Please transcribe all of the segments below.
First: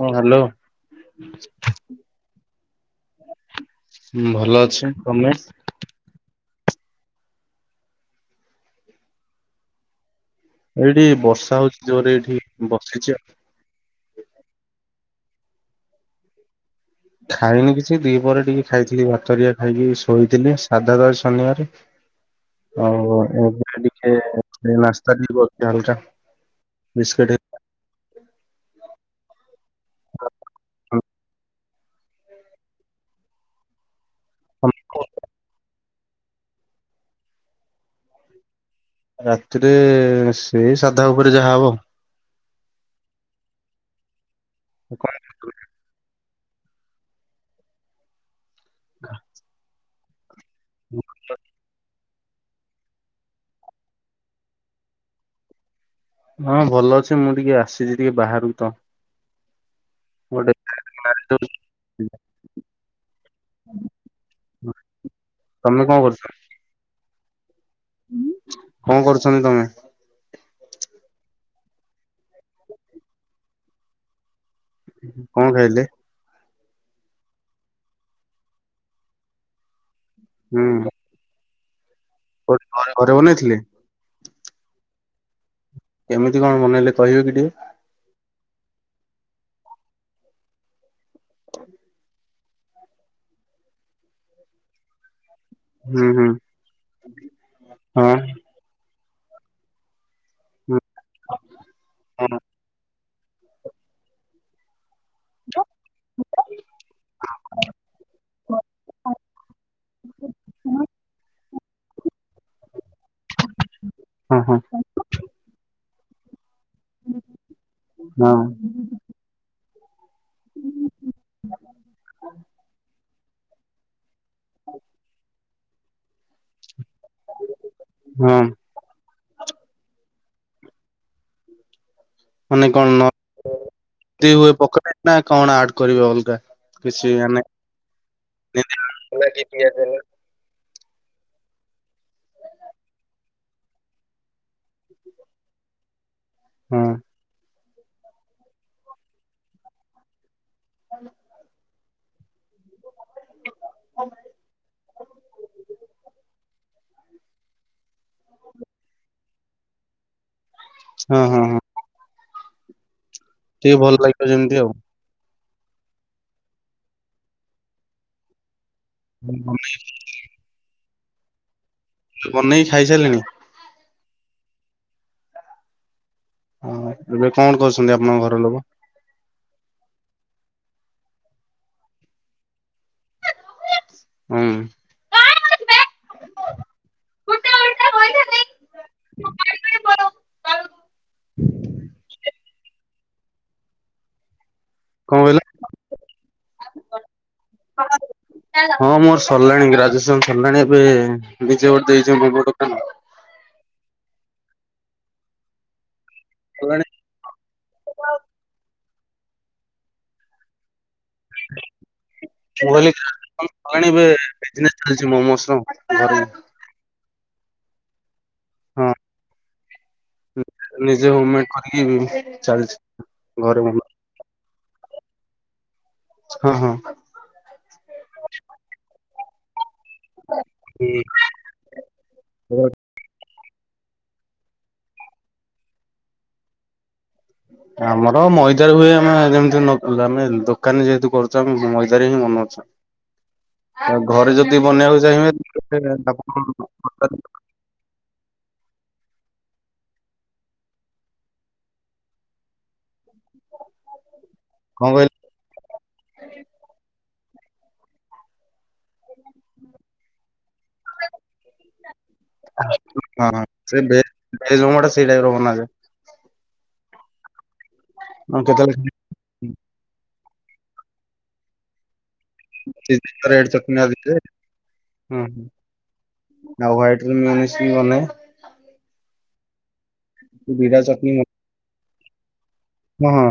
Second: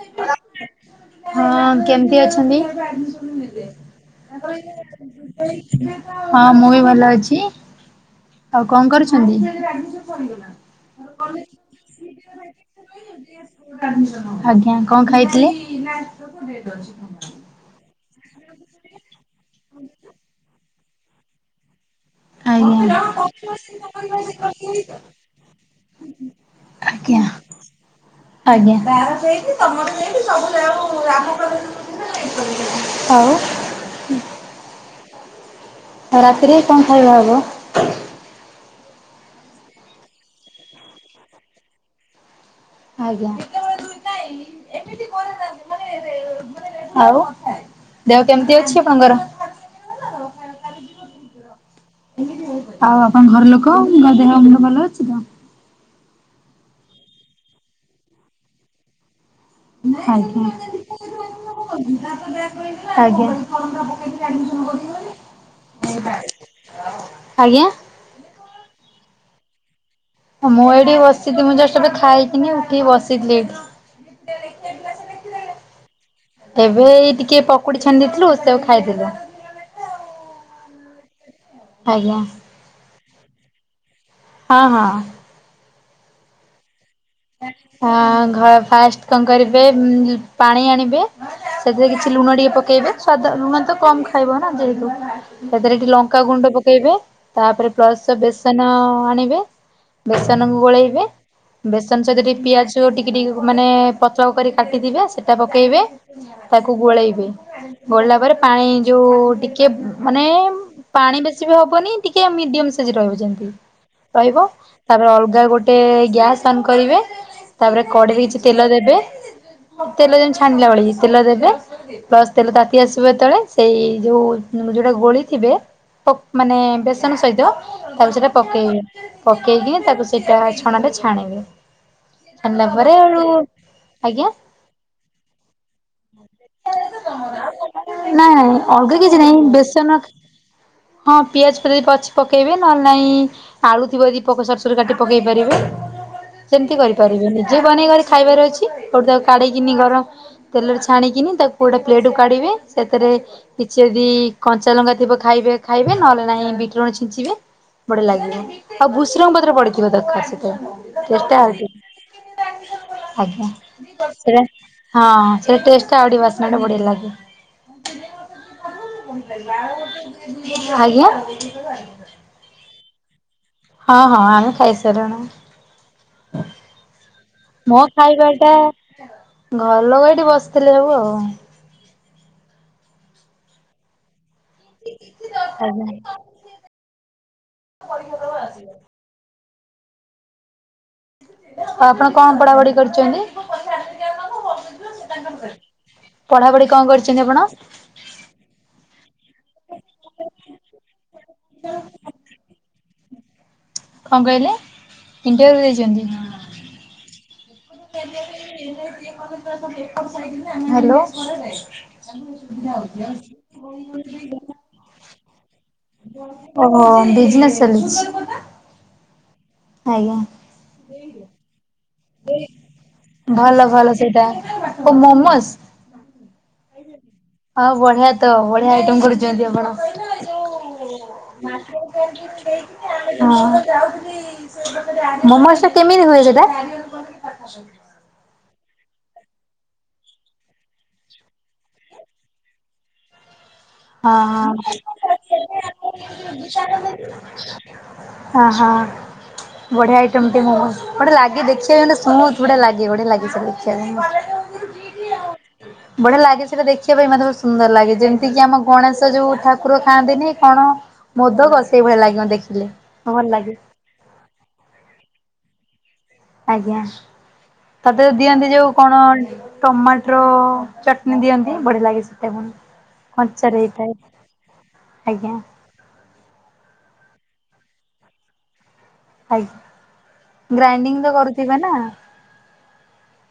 ହଁ ହ୍ୟାଲୋ। [inaudible] ହଁ କେମିତି ଅଛନ୍ତି? ଭଲ ଅଛି। ତମେ ହଁ ମୁଁ ବି ଭଲ ଅଛି। ଆଉ କଣ କରୁଛନ୍ତି? ଏଇଠି ବର୍ଷା ହଉଚି ଜୋରରେ ଏଠି ବସିଛି। ଆଜ୍ଞା କଣ ଖାଇଥିଲେ? ଖାଇନି କିଛି ଦିହିପରେ ଟିକେ ଭାତ ହେରିକା ଖାଇକି ଶୋଇଥିଲି, ସାଧା ତ ଆଜି ଶନିବାରେ ଆଜ୍ଞା। ଆଉ [unintelligible] ନାସ୍ତା ଟିକେ କରିଚି ହାଲ୍କା। ଆଜ୍ଞା ବିସ୍କିଟ ଆଜ୍ଞା। ଆଉ [unintelligible] ଆଉ ରାତିରେ କଣ ଖାଇବା ହବ? ରାତିରେ ସେଇ ସାଧା ଉପରେ ଯାହା ହବ। ଆଜ୍ଞା କଣଟେ? ଆଉ ଦେହ କେମିତି ଅଛି ଆପଣଙ୍କର? ଭଲ ଆଉ ଆପଣ ଘର ଲୋକଙ୍କ ଦେହ ଭଲ ଅଛି ତ? ହଁ ଭଲ ଅଛି। ମୁଁ ଆସିଛି ଟିକେ ବାହରକୁ ତ ଆଜ୍ଞା ଗୋଟେ ଆଜ୍ଞା ତମେ କଣ କହୁଚ? ଆଜ୍ଞା କଣ କରୁଚନ୍ତି ତମେ? ମୁଁ ଏଇଠି ବସିଛି, ମୁଁ ଜଷ୍ଟ ଏବେ ଖାଇକିନା ଉଠିକି ବସିଥିଲି ଏଠି। କଣ ଖାଇଲେ? ଏବେ ଏଇ ଟିକେ ପକୁଡ଼ି ଛାଣି ଦେଇଥିଲୁ ସେଇଆ କୁ ଖାଇଥିଲୁ। ହୁଁ ଆଜ୍ଞା ପକୁଡ଼ି କଣ ଘରେ ବନେଇ ଥିଲେ? ହଁ ହଁ କେମିତି କଣ ବନେଇଲେ କହିବେ କି ଟିକେ? ହଁ ଘ ଫାଷ୍ଟ କଣ କରିବେ ପାଣି ଆଣିବେ ସେଥିରେ କିଛି ଲୁଣ ଟିକେ ପକେଇବେ, ସ୍ୱାଦ ଲୁଣ ତ କମ୍ ଖାଇବ ନା ଦେ ସେଥିରେ ଟିକେ ହୁଁ ଲଙ୍କା ହୁଁ ଗୁଣ୍ଡ ପକେଇବେ, ତାପରେ ପ୍ଲସ ବେସ୍ ବେସନ ଆଣିବେ ବେସନକୁ ଗୋଳେଇବେ ତାଙ୍କ ସହିତ ହଁ। ଟିକେ ପିଆଜ ଟିକିଟିକି ମାନେ ପତ୍ର ଉପରେ କାଟିଥିବେ ସେଟା ପକେଇବେ ତାକୁ ଗୋଳେଇବେ ଗୋଳେଇଲା ପରେ ପାଣି ଯଉ ଟିକେ ମାନେ ପାଣି ବେଶୀ ଶି ବି ହବନି ଟିକେ ମିଡିୟମ ସାଇଜ୍ ରହିବ ଯେମତି ରହିବ ହଁ ହଁ ତାପରେ ଅଲଗା ଗୋଟେ ଗ୍ୟାସ୍ ଅନ୍ କରିବେ, ତାପରେ ହଁ କଢ଼େଇଚି ତେଲ ଦେବେ ତେଲ ଯେମିତି ଛାଣିଲା ଭଳି ତେଲ ଦେବେ ପ୍ଲସ ତେଲ ତାତି ଆସିବ ଯେତବେଳେ ସେଇ ଯୋଉ ଯୋଉଟା ଗୋଳେଇ ଥିବେ ମାନେ ବେସନ ସହିତ ତାକୁ ସେଟା ହଁ ପକେଇବେ ପକେଇକି ତାକୁ ସେଇଟା ଛଣାରେ ଛାଣିବେ। ଛାଣିଲା ମାନେ ପରେ କଣ ଆଳୁ ଆଜ୍ଞା ନ [inaudible] ପକ ନା କଣ ଆଡ କରିବେ ଅଲ ନାଇଁ ଅଲଗା କିଛି ନାଇଁ ବେଶନ ହଁ ପିଆଜ ପିଆଜ ଅଛି ପକେଇବେ ନହେଲେ ନାଇଁ ଆଳୁ ଥିବ ଯଦି ସରୁ ସରୁ କାଟି ପକେଇ ପାରିବେ ହଁ ସେମିତି ହଁ କରିପାରିବେ ନିଜେ ବନେଇ କରି ଖାଇବାର ଅଛି ଆଉ ତାକୁ କାଢିକିନି ଗରମ ତେଲରେ ଛାଣିକି ଗୋଟେ ପ୍ଲେଟ କୁ କାଢ଼ିବେ ସେଥିରେ କିଛି ଯଦି କଞ୍ଚା ଲଙ୍କା ଥିବ ଖାଇବେ ଖାଇବେ ନହେଲେ ନାହିଁ ବିଟ ଲୁଣ ଛିଞ୍ଚିବେ ବଢିଆ ଲାଗିବ ଆଉ ଭୁସ୍ରଙ୍ଗ ପତ୍ର ପଡିଥିଵା ଦରକାର ସେଥିରେ ଟେଷ୍ଟ ହଁ ହଁ ଟିକେ ଭଲ ଲାଗିବ ଯେମିତି ଆଉ। ଆଜ୍ଞା ହଁ ସେ ଟେଷ୍ଟ ଟା ଆହୁରି ବାସ୍ନା ଟା ବଢିଆ ଲାଗିବ। ଆଜ୍ଞା ବନେଇକି ଖାଇସାରିଲିଣି? ହଁ ହଁ ଆମେ ଖାଇସାରିଲୁଣି। ହଁ ଏବେ କଣ ମୋ କରୁଛନ୍ତି ଆପଣଙ୍କ ଖାଇବା ଘର ଲୋକ? ଟା ଘର ଲୋକ ଏଠି ବସିଥିଲେ ସବୁ ଆଉ ହଁ ଆଜ୍ଞା ପରୀକ୍ଷା ଦେବ ଆସିବ [inaudible] ଆଉ ଆପଣ କଣ ପଢାପଢି କରିଛନ୍ତି କଣ କହିଲେ? ପଢାପଢି କଣ କରିଛନ୍ତି ଆପଣ? [inaudible] ହଁ ମୋର ସରିଲାଣି ଗ୍ରାଜୁଏସନ ସରିଲାଣି ଏବେ ନିଜେ ଗୋଟେ ଦେଇଛି ଦୋକାନ କଣ କହିଲେ ଇଣ୍ଟରଭି୍ୟୁ ଦେଇଛନ୍ତି [inaudible] ହ୍ୟାଲୋ ମୁ କହିଲି ସରିଲାଣି ଏବେ ବିଜିନେସ ଚାଲିଛି ମୋଷ୍ରୁମ୍ ଘରେ ଓହୋ ବିଜନେସ୍ ଚାଲିଛି ହଁ ଆଜ୍ଞା ନିଜେ ହୋମ ମେଡ କରିକି ଚାଲିଛି ଘରେ ଭଲ ମୋମୋ ଭଲ ସେଇଟା ଓ ମୋମୋଜ ହଁ ହଁ ହଁ ବଢିଆ ତ ବଢିଆ ଆଇଟମ କରୁଛନ୍ତି ଆପଣ [inaudible] ହଁ ହଁ। ମୋମୋଜ ଟା କେମିତି ହୁଏ ସେଟା? ଆମର ମଇଦାରେ ହୁଏ ଆମେ ଯେମିତି ଆମେ ଦୋକାନରେ ଯେହେତୁ କରୁଛୁ ଆମେ ମଇଦାରେ ହିଁ ବନଉଛୁ ଆଉ ହଁ ଘରେ ଯଦି ହଁ ବନେଇବାକୁ ଚାହିଁବେ ଆପଣ କଣ ଓହୋ ବଢିଆ ଆଇଟମ ଟେ ମୋମୋଜ୍ ବଢିଆ ଲାଗେ ଦେଖିବାକୁ ପୁରା ସ୍ମୁଥ ଲାଗେ ବଢିଆ ଲାଗେସେଇଟା ଦେଖିବା ପାଈଁ କଣ କହିଲେ? ବଢିଆ ଲାଗେ ସେଇଟା ଦେଖିବା ପାଇଁ ମତେ ବହୁତ ସୁନ୍ଦର ଲାଗେ ଯେମିତିକି ଆମ ଗଣେଶ ଯୋଉ ଠାକୁର ଖାଆନ୍ତିନି କଣ? ମଦକ ସେଇ ଭଳିଆ ଲାଗେ ମତେ ଦେଖିଲେ ଭଲ ହଁ ହଁ ଲାଗେ। ସେ ଭେଜ ଭେଜ ମୋମୋ ଟା ସେଇ ଟାଇପ ର ବନାଯାଏ। ଆଜ୍ଞା। ତା ଦେହରେ ଆଉ ଦିଅନ୍ତି ଯୋଉ କେତେବେଳେ କଣ ଟମାଟ୍ରୋ ଚଟନୀ ଦିଅନ୍ତି ବଢିଆ ଲାଗେ ସେ ଏଡ ଚକନି ଆି ହୁଁ ହ ଆଜ୍ଞା [unintelligible] ଆଉ ହ୍ୱାଇଟ ର ମିଓନିଜ ବି ବନାଏ। ଆଜ୍ଞା। ଦିଟା ଗ୍ରାଇଣ୍ଡିଙ୍ଗ ଚଟଣି ତ କରୁଥିବେ ନା? ହଁ।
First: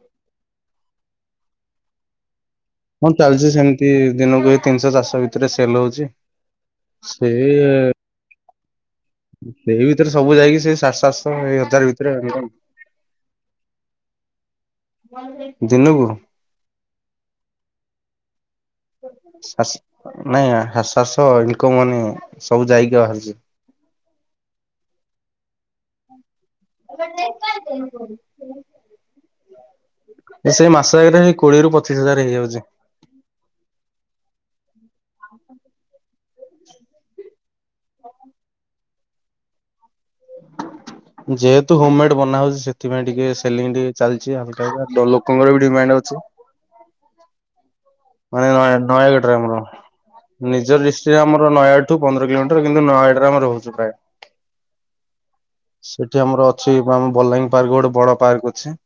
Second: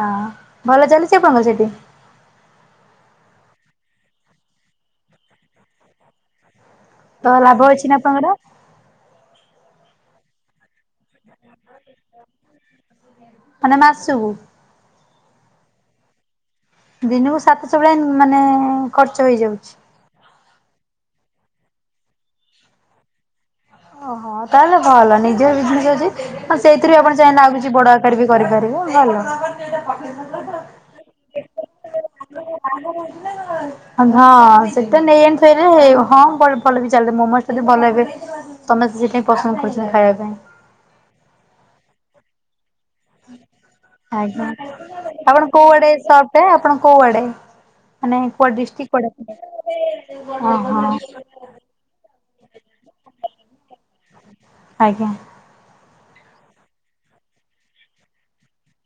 ହଁ। ଭଲ ଚାଲିଚି ଆପଣଙ୍କର ସେଠି? ହଁ, ଚାଲିଛି ସେମିତି ଦିନକୁ ଏଇ ତିନିଶହ ଚାରିଶହ ଭିତରେ ସେଲ ହଉଛି। ତ ସେଇ ଲାଭ ଅଛି ନା ଆପଣଙ୍କର? ସେଇ ଭିତରେ ସବୁ ଯାଇକି ସେଇ ସାତ ଆଠଶହ ଇ ହଜାର ଭିତରେ ମାନେ ମାସକୁ? ଦିନୁକୁ ଦିନୁକୁ ସାତସହ ଗ୍ରାମ ମାନେ ଖର୍ଚ୍ଚ ହେଇଯାଉଛି। ନାଇଁସସ ଇନକ ମନି ସବୁ ଯାଇକି ବାହାରିଛି [unintelligible] ଓହୋ। ତାହେଲେ ଭଲ ନିଜର ବିଜିନେସ ଅଛି। ହଁ, ସେଇଥିରୁ ବି ଆପଣ ଚାହିଁଲେ ଆଉ କିଛି ବଡ ଆକାରେ ବି କରିପାରିବେ, ଭଲ। ସେଇ ମାସ ଜାକରେ କୋଡିଏରୁ ପଚିଶ ହଜାର ହେଇଯାଉଛି। ହଁ ସେଟା ନେଇ ଆଣିଥରେ ହଁଲି ଚାଲ ମୋମୋ [unintelligible] ଯଦି ଭଲ ହେବେ ତମେ ସେ ସେଥିପାଇଁ ପସନ୍ଦ କରୁଛ ଖାଇବା ପାଇଁ। ଯେହେତୁ ହୋମ ମେଡ ବନା ହଉଛି ସେ ସେଥିପାଇଁ ଟିକେ ସେଲିଙ୍ଗ ଟିକେ ଚାଲିଚି ଆଜ୍ଞା ଆଉ। ତାପରେ ତ ଆପଣ ଲୋକଙ୍କର ବି କୋଉ ଆଡେ ଡିମାଣ୍ଡ ଅଛି। ସପ୍ ଆପଣ କଉଆଡେ, ମାନେ କୁଆଡେ ନୟା ଡିଷ୍ଟ୍ରିକ ନୟାଗଡ଼ରେ କଉଆଡେ ଆମର ନିଜ ଡିଷ୍ଟ୍ରିକ୍ଟ ଆପଣଙ୍କର? ଆମର ନୟାଗଡ଼ଠୁ ପନ୍ଦର କିଲୋମିଟର କିନ୍ତୁ ନୟାଡରେ ଆମ ରହୁଚୁ ପ୍ରାୟ। ଆଜ୍ଞା। ସେଠି ଆମର ଅଛି ମାନେ ବଲାଙ୍ଗୀ ପାର୍କ ଗୋଟେ ବଡ ପାର୍କ ଅଛି।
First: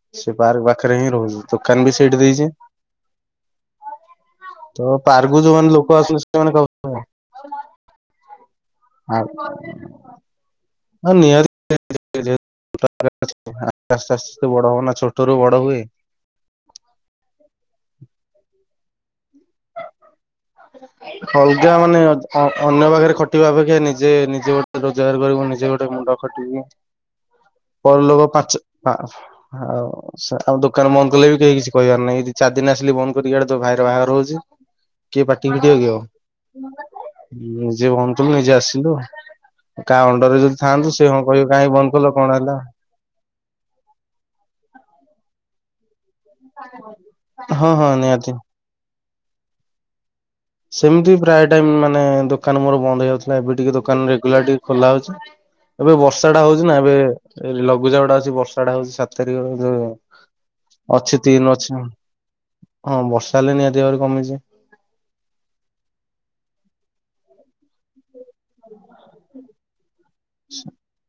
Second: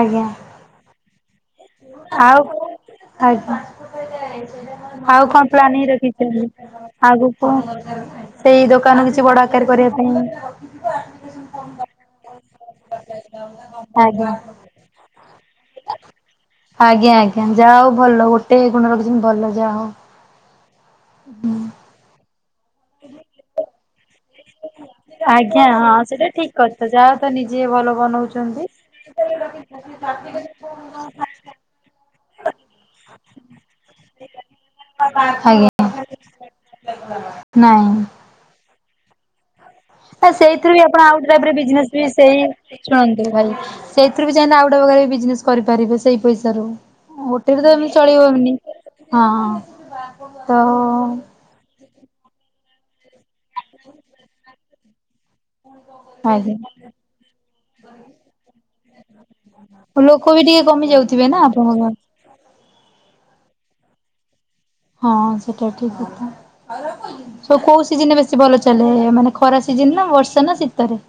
ଆଜ୍ଞା ସେ ପାର୍କ ପାଖରେ ହିଁ ରହୁଚୁ। ଦୋକାନ ବି ସେଇଠି ଆଉ ଦେଇଚି। ଆଜ୍ଞା। ତ ଆଉ ପାର୍କକୁ କଣ ଯୋଉମାନେ ଲୋକ ପ୍ଲାନିଙ୍ଗ ଆସନ୍ତି ରଖିଛନ୍ତି? ସେମାନେ ଖାଉଛନ୍ତି ଆଗକୁ କଣ ସେଇ ଦୋକ ହଁ। ନିୟ ଆସ୍ତେ ଆଜ୍ଞା। ଆସ୍ତେେ ବଡ ହବନା ଛୋଟରୁୁ ବଡ଼ ହୁଏ [unintelligible] ଆଜ୍ଞା, ଆଜ୍ଞା। ଯାହା ହଉ ଭଲ ଗୋଟେ ଗୁଣ ରଖିଛନ୍ତି ଭଲ ଯାହା ହଉ। ହୁଁ ହଳଦା ମାନେ ଅନ୍ୟ ପାଖରେ ଖଟିବା ଅପେକ୍ଷା ନେଇଛି [unintelligible] ନିଜେ ନିଜ ଗୋଟେ ରୋଜଗାର କରିବୁ। ଆଜ୍ଞା ନିଜେ ଗୋଟେ ହଁ ମୁଣ୍ଡ ସେଇଟା ଠିକ ଖଟିବୁନି। କଥା ଯାହା ତ ନିଜେ ଭଲ ପରଲୋକ ପାଞ୍ଚ ବନଉଛନ୍ତି। ହ ଆଉ ଆଉ ସ ଦୋକାନ ବନ୍ଦ କଲେ ବି କେହି କିଛି କହିବାର ନାହିଁ। ଚାରି ଦିନ ଆସିଲି ବନ୍ଦ ଆଡେୋ ଭାଇର ବାହାର ହହୁଛି [unintelligible] କିଏ ପାଟି ଫାଟି ଆଜ୍ଞା କରିବ [unintelligible] ଆଉ ନାଇଁ ନିଜେ ଭଞ୍ଚଥିଲୁ ନିଜେ ଆସିଲୁ ଆ କାହା ନା ଅଣ୍ଡରେ ଯଦି ସେଇଥିରୁ ବି ଥାଆନ୍ତୁ, ସେ ହଁ କହିବ କାହିଁ ବନ୍ଦ କଲ କଣ ହେଲା? ଶୁଣନ୍ତି ଭାଇ ସେଇଥିରୁ ବି ଚାହିଁଲେ ଆଉ ଗୋଟେ ପ୍ରକାର ବିଜନେସ କରିପାରିବେ ସେଇ ପଇସାରୁ। ଗୋଟେରେ ହଁ ତ ହଁ ଏମତି ନିହାତି ଚଳେଇହବନି। ହଁ। ତ ସେମିତି ପ୍ରାୟ ଟାଇମ ମାନେ ଦୋକାନ ମୋର ବନ୍ଦ ହେଇଯାଉଥିଲା। ଏବେ ଟିକେ ଦୋକାନ ରେଗୁଲାର ଟିକେ ଖୋଲା ହଉଚି। ଏବେ ବର୍ଷା ଟା ଆଜ୍ଞା। ହଉଚି ନା ଏବେ ଲଘୁଚାପ ଟା ଅଛି ବର୍ଷା ଟା ହଉଚି। ତାରିଖ ଯୋଉ। ଲୋକ ବି ଟିକେ କମି ଅଛି ଯାଉଥିବେ ନା ତିନି ଅଛି। ଆପଣଙ୍କ ହଁ। ବର୍ଷା ହେଲେ ନିହାତି ଭାବରେ କମିଚି। ହଁ ସେଟା ଠିକ କଥା ସ କୋଉ ସିଜିନେ ବେ ସି ଭଲ ଚାଲେ ମାନେ ଖରା ସିଜନ ନା ବର୍ଷା ନା ଶୀତରେ।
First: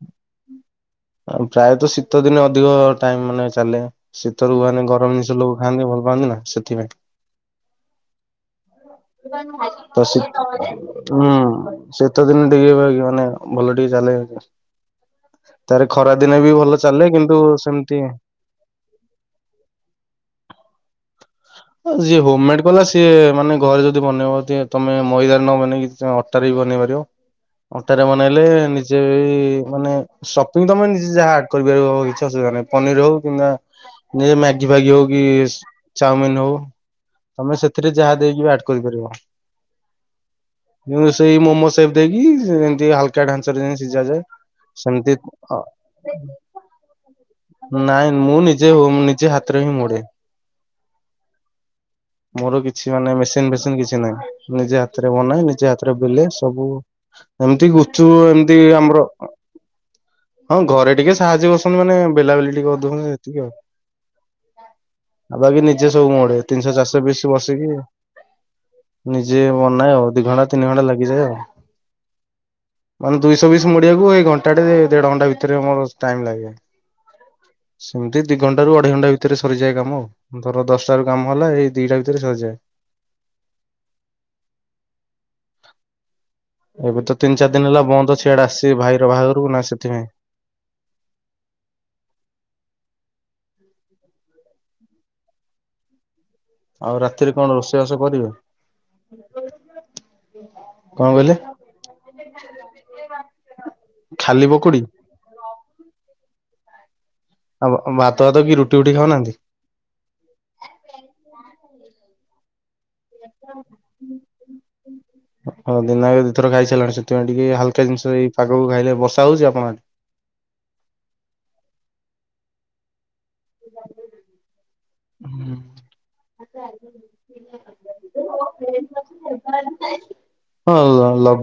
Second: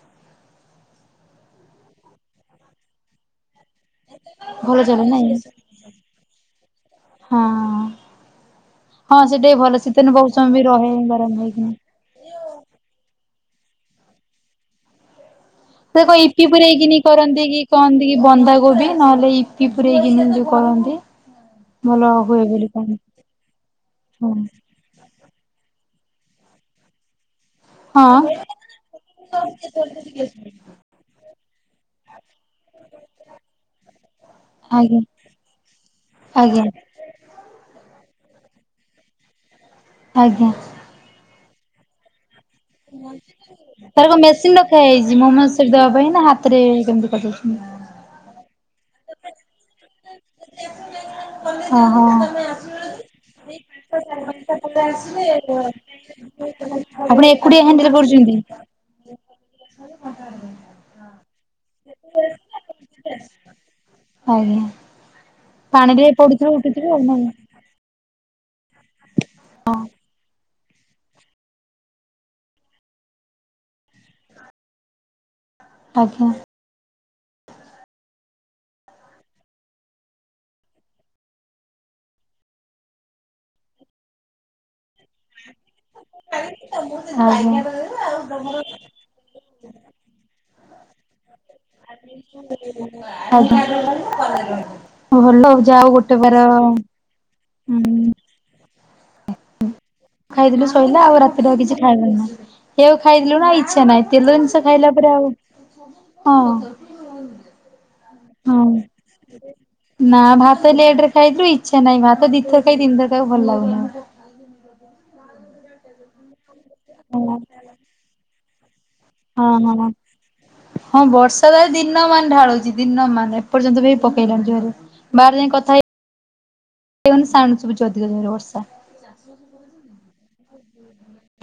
ଆ ପ୍ରାୟତଃ ଶୀତ ଦିନେ ଅଧିକ ଟାଇମ ମାନେ ଚାଲେ। ଶୀତରୁ ଭଲ ମାନେ ଚାଲେ ଗରମ ନାଇଁ ଜିନିଷ ଲୋକ ଖାଆନ୍ତି ଭଲ ପାଆନ୍ତି ନା ସେଥିପାଇଁ। ହଁ ହଁ ହଁ ସେଟା ବି ଭଲ ଶୀତିଦିନ ବଉଟ ସମୟ ବି ରହେ ଗରମ ହେଇକି। ସୀତ ଦିନ ଟିକେ କି ମାନେ ଭଲ ଟିକେ ଚାଲେ। ତାର ସେ ଖରା କ ଦିନେ ଇପି ବି ଭଲ ପରେଇକିନି ଚାଲେ କିନ୍ତୁ କରନ୍ତି କି ସେମିତି କହନ୍ତି କି ବନ୍ଧାକୋବି ନହେଲେ ଇ ଇପି ପୁରେଇକିନା ଯୋଉ କରନ୍ତି ଭଲ ଯିଏ ହୋମ ହୁଏ ମେଡ ବୋଲି କଲା କହନ୍ତି ସିଏ ମାନେ ଘରେ ଯଦି ହଁ ବନେଇବ ଯଦି ତମେ ମଇଦାରେ ନ ବନେଇକି ତମେ ଅଟାରେ ବି ବନେଇ ପାରିବ। ଅଟାରେ ହଁ ବନେଇଲେ ନିଜେ ମାନେ ଷ୍ଟପିଙ୍ଗ ତମେ ନିଜେ ଯାହା ଆଡ କରିପାରିବ କି ଛି ଅସୁବିଧା ନାହିଁ ପନିର ହଉ କିମ୍ବା ନି ମ୍ୟାଗି ଫଗି ଆଜ୍ଞା। ହଉ କି ଚାଉମିିନ ହଉ ଆଜ୍ଞା ତମେ ସେଥିରେ ଯାହା ଦେଇକିବି ଆଡ୍ କରିପାରିବ। ଆଜ୍ଞା। ସେଇ ମୋମୋ ସେପ୍ ଦେଇକି ଟିକେ ହାଲକା ଆଞ୍ଚରେ ଦେଇ ତାର କଣ ସିଝାଯାଏ ମେସିନ୍ ରଖା ହେଇଛି ସେମିତି ମୋମୋସ୍ ସେଠି ଦେବା ପାଇଁ ନା ହାତରେ କେମିତି କରିଦଉଛନ୍ତି? ନାଇଁ ମୁଁ ନିଜେ ନିଜେ ହାତରେ ହିଁ ମୋ ଡେ ଓହୋ। ମୋର କିଛି ମାନେ ମେ ସିନ୍ ଫେଶିନ କିଛି ନାହିଁ ନିଜେ ହାତରେ ବନାଏ ନିଜେ ହାତରେ ବେଲେ ସବୁ ଆପଣ ଏକୁଟିଆ ଏମିତି ହ୍ୟାଣ୍ଡେଲ ଗୁପ୍ ଚୁପ୍ କରୁଛନ୍ତି? ଏମିତି ଆମର ହଁ ଘରେ ଟିକେ ସାହାଯ୍ୟ କରୁଛନ୍ତି ମାନେ ବେଲା ବୁଲି ଟିକେ କରିଦଉଛନ୍ତି ସେତିକି ଆଉ। ଆଜ୍ଞା ଆଉ ବାକି ନିଜେ ପାଣିରେ ସବୁ ମୁଁ ମୋଡେ ପଡୁଥିବ ତିନିଶହ ଉଠୁଥିବ ଆଉ ଚାରିଶହ ନାଇଁ ପିସ୍ ବସିକି ନିଜେ ବନାଏ ଆଉ ଦି ଘଣ୍ଟା ତିନି ଘଣ୍ଟା ଲାଗିଯାଏ ଆଉ। ମାନେ ଦୁଇଶହ ପିସ୍ ମୋଡିିବାକୁ ଏଇ ଘଣ୍ଟା ଟେ ଦେଢ ଘଣ୍ଟା ଭିତରେ ମୋ ଟାଇମ୍ ଲାଗେ। ହ ସେମିତି ଦି ଘଣ୍ଟା ରୁ ଅଢେଇ ଘଣ୍ଟା ଭିତରେ ସରିଯାଏ କାମ ଆଉ ଧର ଦଶଟା ରୁ କାମ ହେଲା ଏଇ ଦିଟା ଭିତରେ ସରିଯାଏ। ଏବେ ତ ତିନି ଚାରି ଆଜ୍ଞା। ଦିନ ହେଲା ବନ୍ଦ ସିଆଡେ ଆସିଚି ଭାଇର ବାହାଘରକୁ ନା ସେଥିପାଇଁ। ଆ ଆଜ୍ଞା ଭଲ ଯାଅ ଗୋ କ୍ଟୋବର ଆଉ ରାତିରେ କଣ ରୋଷେଇବାସ କରିବେ? ଖାଇଥିଲୁ ଶଇଲା କଣ ଆଉ କହିଲେ ରାତିରେ ଆଉ କିଛି ଖାଇବାର ନାଇଁ। ସେଉ ଖାଇଥିଲ ନା ଇଛା ନାଇଁ ତେଲ ଖାଲି ଜିନିଷ ପକୁଡି ଖାଇଲା ପରେ ଆଉ ହଁ। ଆଉ ଭାତ ଫାତ କି ରୁଟି ହଁ। ଫୁଟି ଖାଉନାହାନ୍ତି? ନା ଭାତ ଲେଟ୍ ରେ ଖାଇଲୁ ଇଛା ନାଇଁ ଭାତ ଦି ଥର ଖାଇ ତିିନି ଥର ଖାଇବାକୁ ଭଲ ଲାଗୁନି। ହଁ ଦିନକ ଦିଥର ଖାଇଛ। ସେଥିପାଇଁ ଟିକେ ହଲକା ଜିନିଷ ଏଇ ପାଗକୁ ଖାଇଲେ ବସା ହଁ ହଁ ହଁ ବର୍ଷା ତ ଦିନ ମାନ ଢାଳୁଛି ଦିନ ମାନ। ଏର୍ଯ୍ୟନ୍ତ ବି ପକେଇଲାଣି ଜୋର୍ ରେ ବାହରେ ଯାଇଁ କଥା ହେ ଆ ଆ ସାଉଣ୍ଡ ଶୁଭୁଚି ଅଧିକ ଜୋର୍ ରେ ବର୍ଷା। ହଁ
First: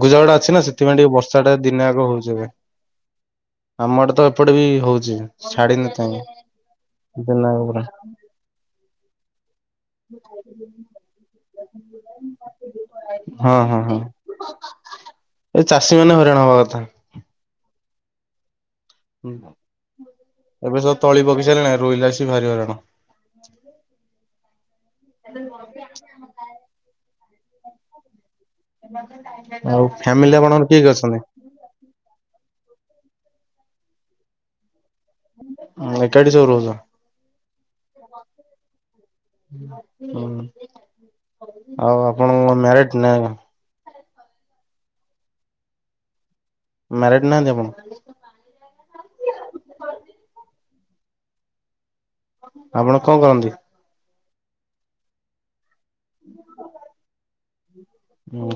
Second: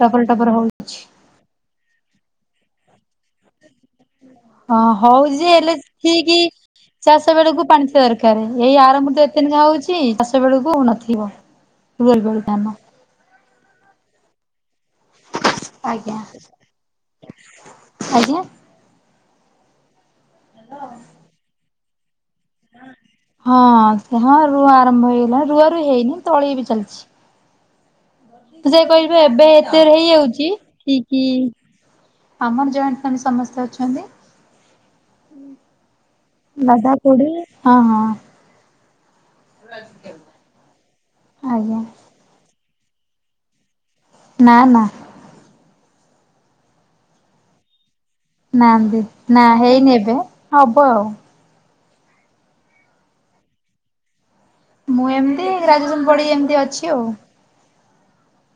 ଟପର ଟା ଟପର ଅଛି ନା ହଉଛି। ସେଥିପାଇଁ ଟିକେ ବର୍ଷା ଟା ଦିନେ ଆଗ ହଉଛି ଏବେ ଆମ ଆଡେ ତ ଏପଟେ ବି ହଁ ହଉଛି ଯେ ହେଲେ ଛାଡିିନଥା ଠିକି ଚାଷ ବେଳକୁ ପାଣି ଦରକାର ଏଇ ଆରମ୍ଭ ରୁ ତ ଏତେନକା ହଉଛି। ଚାଷ ବେଳକୁ ନଥିବ [unintelligible] ଧାନ। ହଁ ହଁ ହଁ। ଏ ଚାଷୀ ମାନେ ଆଜ୍ଞା ହଇରାଣ ହବା କଥା। ଆଜ୍ଞା। ହୁଁ ଏବେ ସବୁ ତଳି ପକି ସାରିଲାଣି ରୋଇଲା ଆସି ଭାରି ହଇରାଣ। ହଁ ସେ ହଁ ରୁଆ ଆରମ୍ଭ ହେଇଗଲା ରୁଆ ରୁ ହେଇନି ତଳି ବି ଚାଲିଛି। ଯେ କହିବେ ଏବେ [inaudible] ଆଉ ଫ୍ୟାମିଲି ହେଇଯାଉଛି ଆପଣଙ୍କର କିଏ କିଏ ଅଛନ୍ତି କି ଆମର ଜଏଣ୍ଟ ଫାମିଲି ସମସ୍ତେ ଅଛନ୍ତି। ଏକାଠି ସବୁ ରହୁଛ? ଦାଦା ଖୁଡି ହଁ ହଁ ହଁ। ହୁଁ ଆଜ୍ଞା ଆଉ ଆପଣ ମ୍ୟାରଟ ନାଁ? ନାଁ ନାଁ। ମ୍ୟାରଡ୍ ନାହାନ୍ତି ଆପଣ? ନାନ୍ତି ନାଁ ହେଇନି ଏବେ ହବ ଆଉ। ଆପଣ କଣ କରନ୍ତି? ମୁଁ ଏମିତି ଗ୍ରାଜୁଏସନ ପଢ଼ିକି ଏମିତି ଅଛି ଆଉ।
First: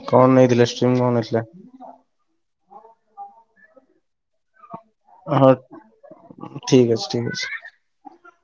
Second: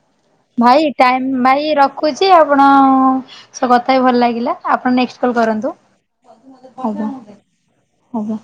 କଣ ନେଇ ଭାଇ ଟାଇମ ଭାଇ ରଖୁଛି ଆପଣ ସ କଥା ହେଇକି ଭଲ ଲାଗିଲା ଆପଣ ନେ ହଁ କରନ୍ତୁ ଠିକ୍ ଅଛି ଆଜ୍ଞା ଠିକ୍ ଅଛି। ଆଜ୍ଞା।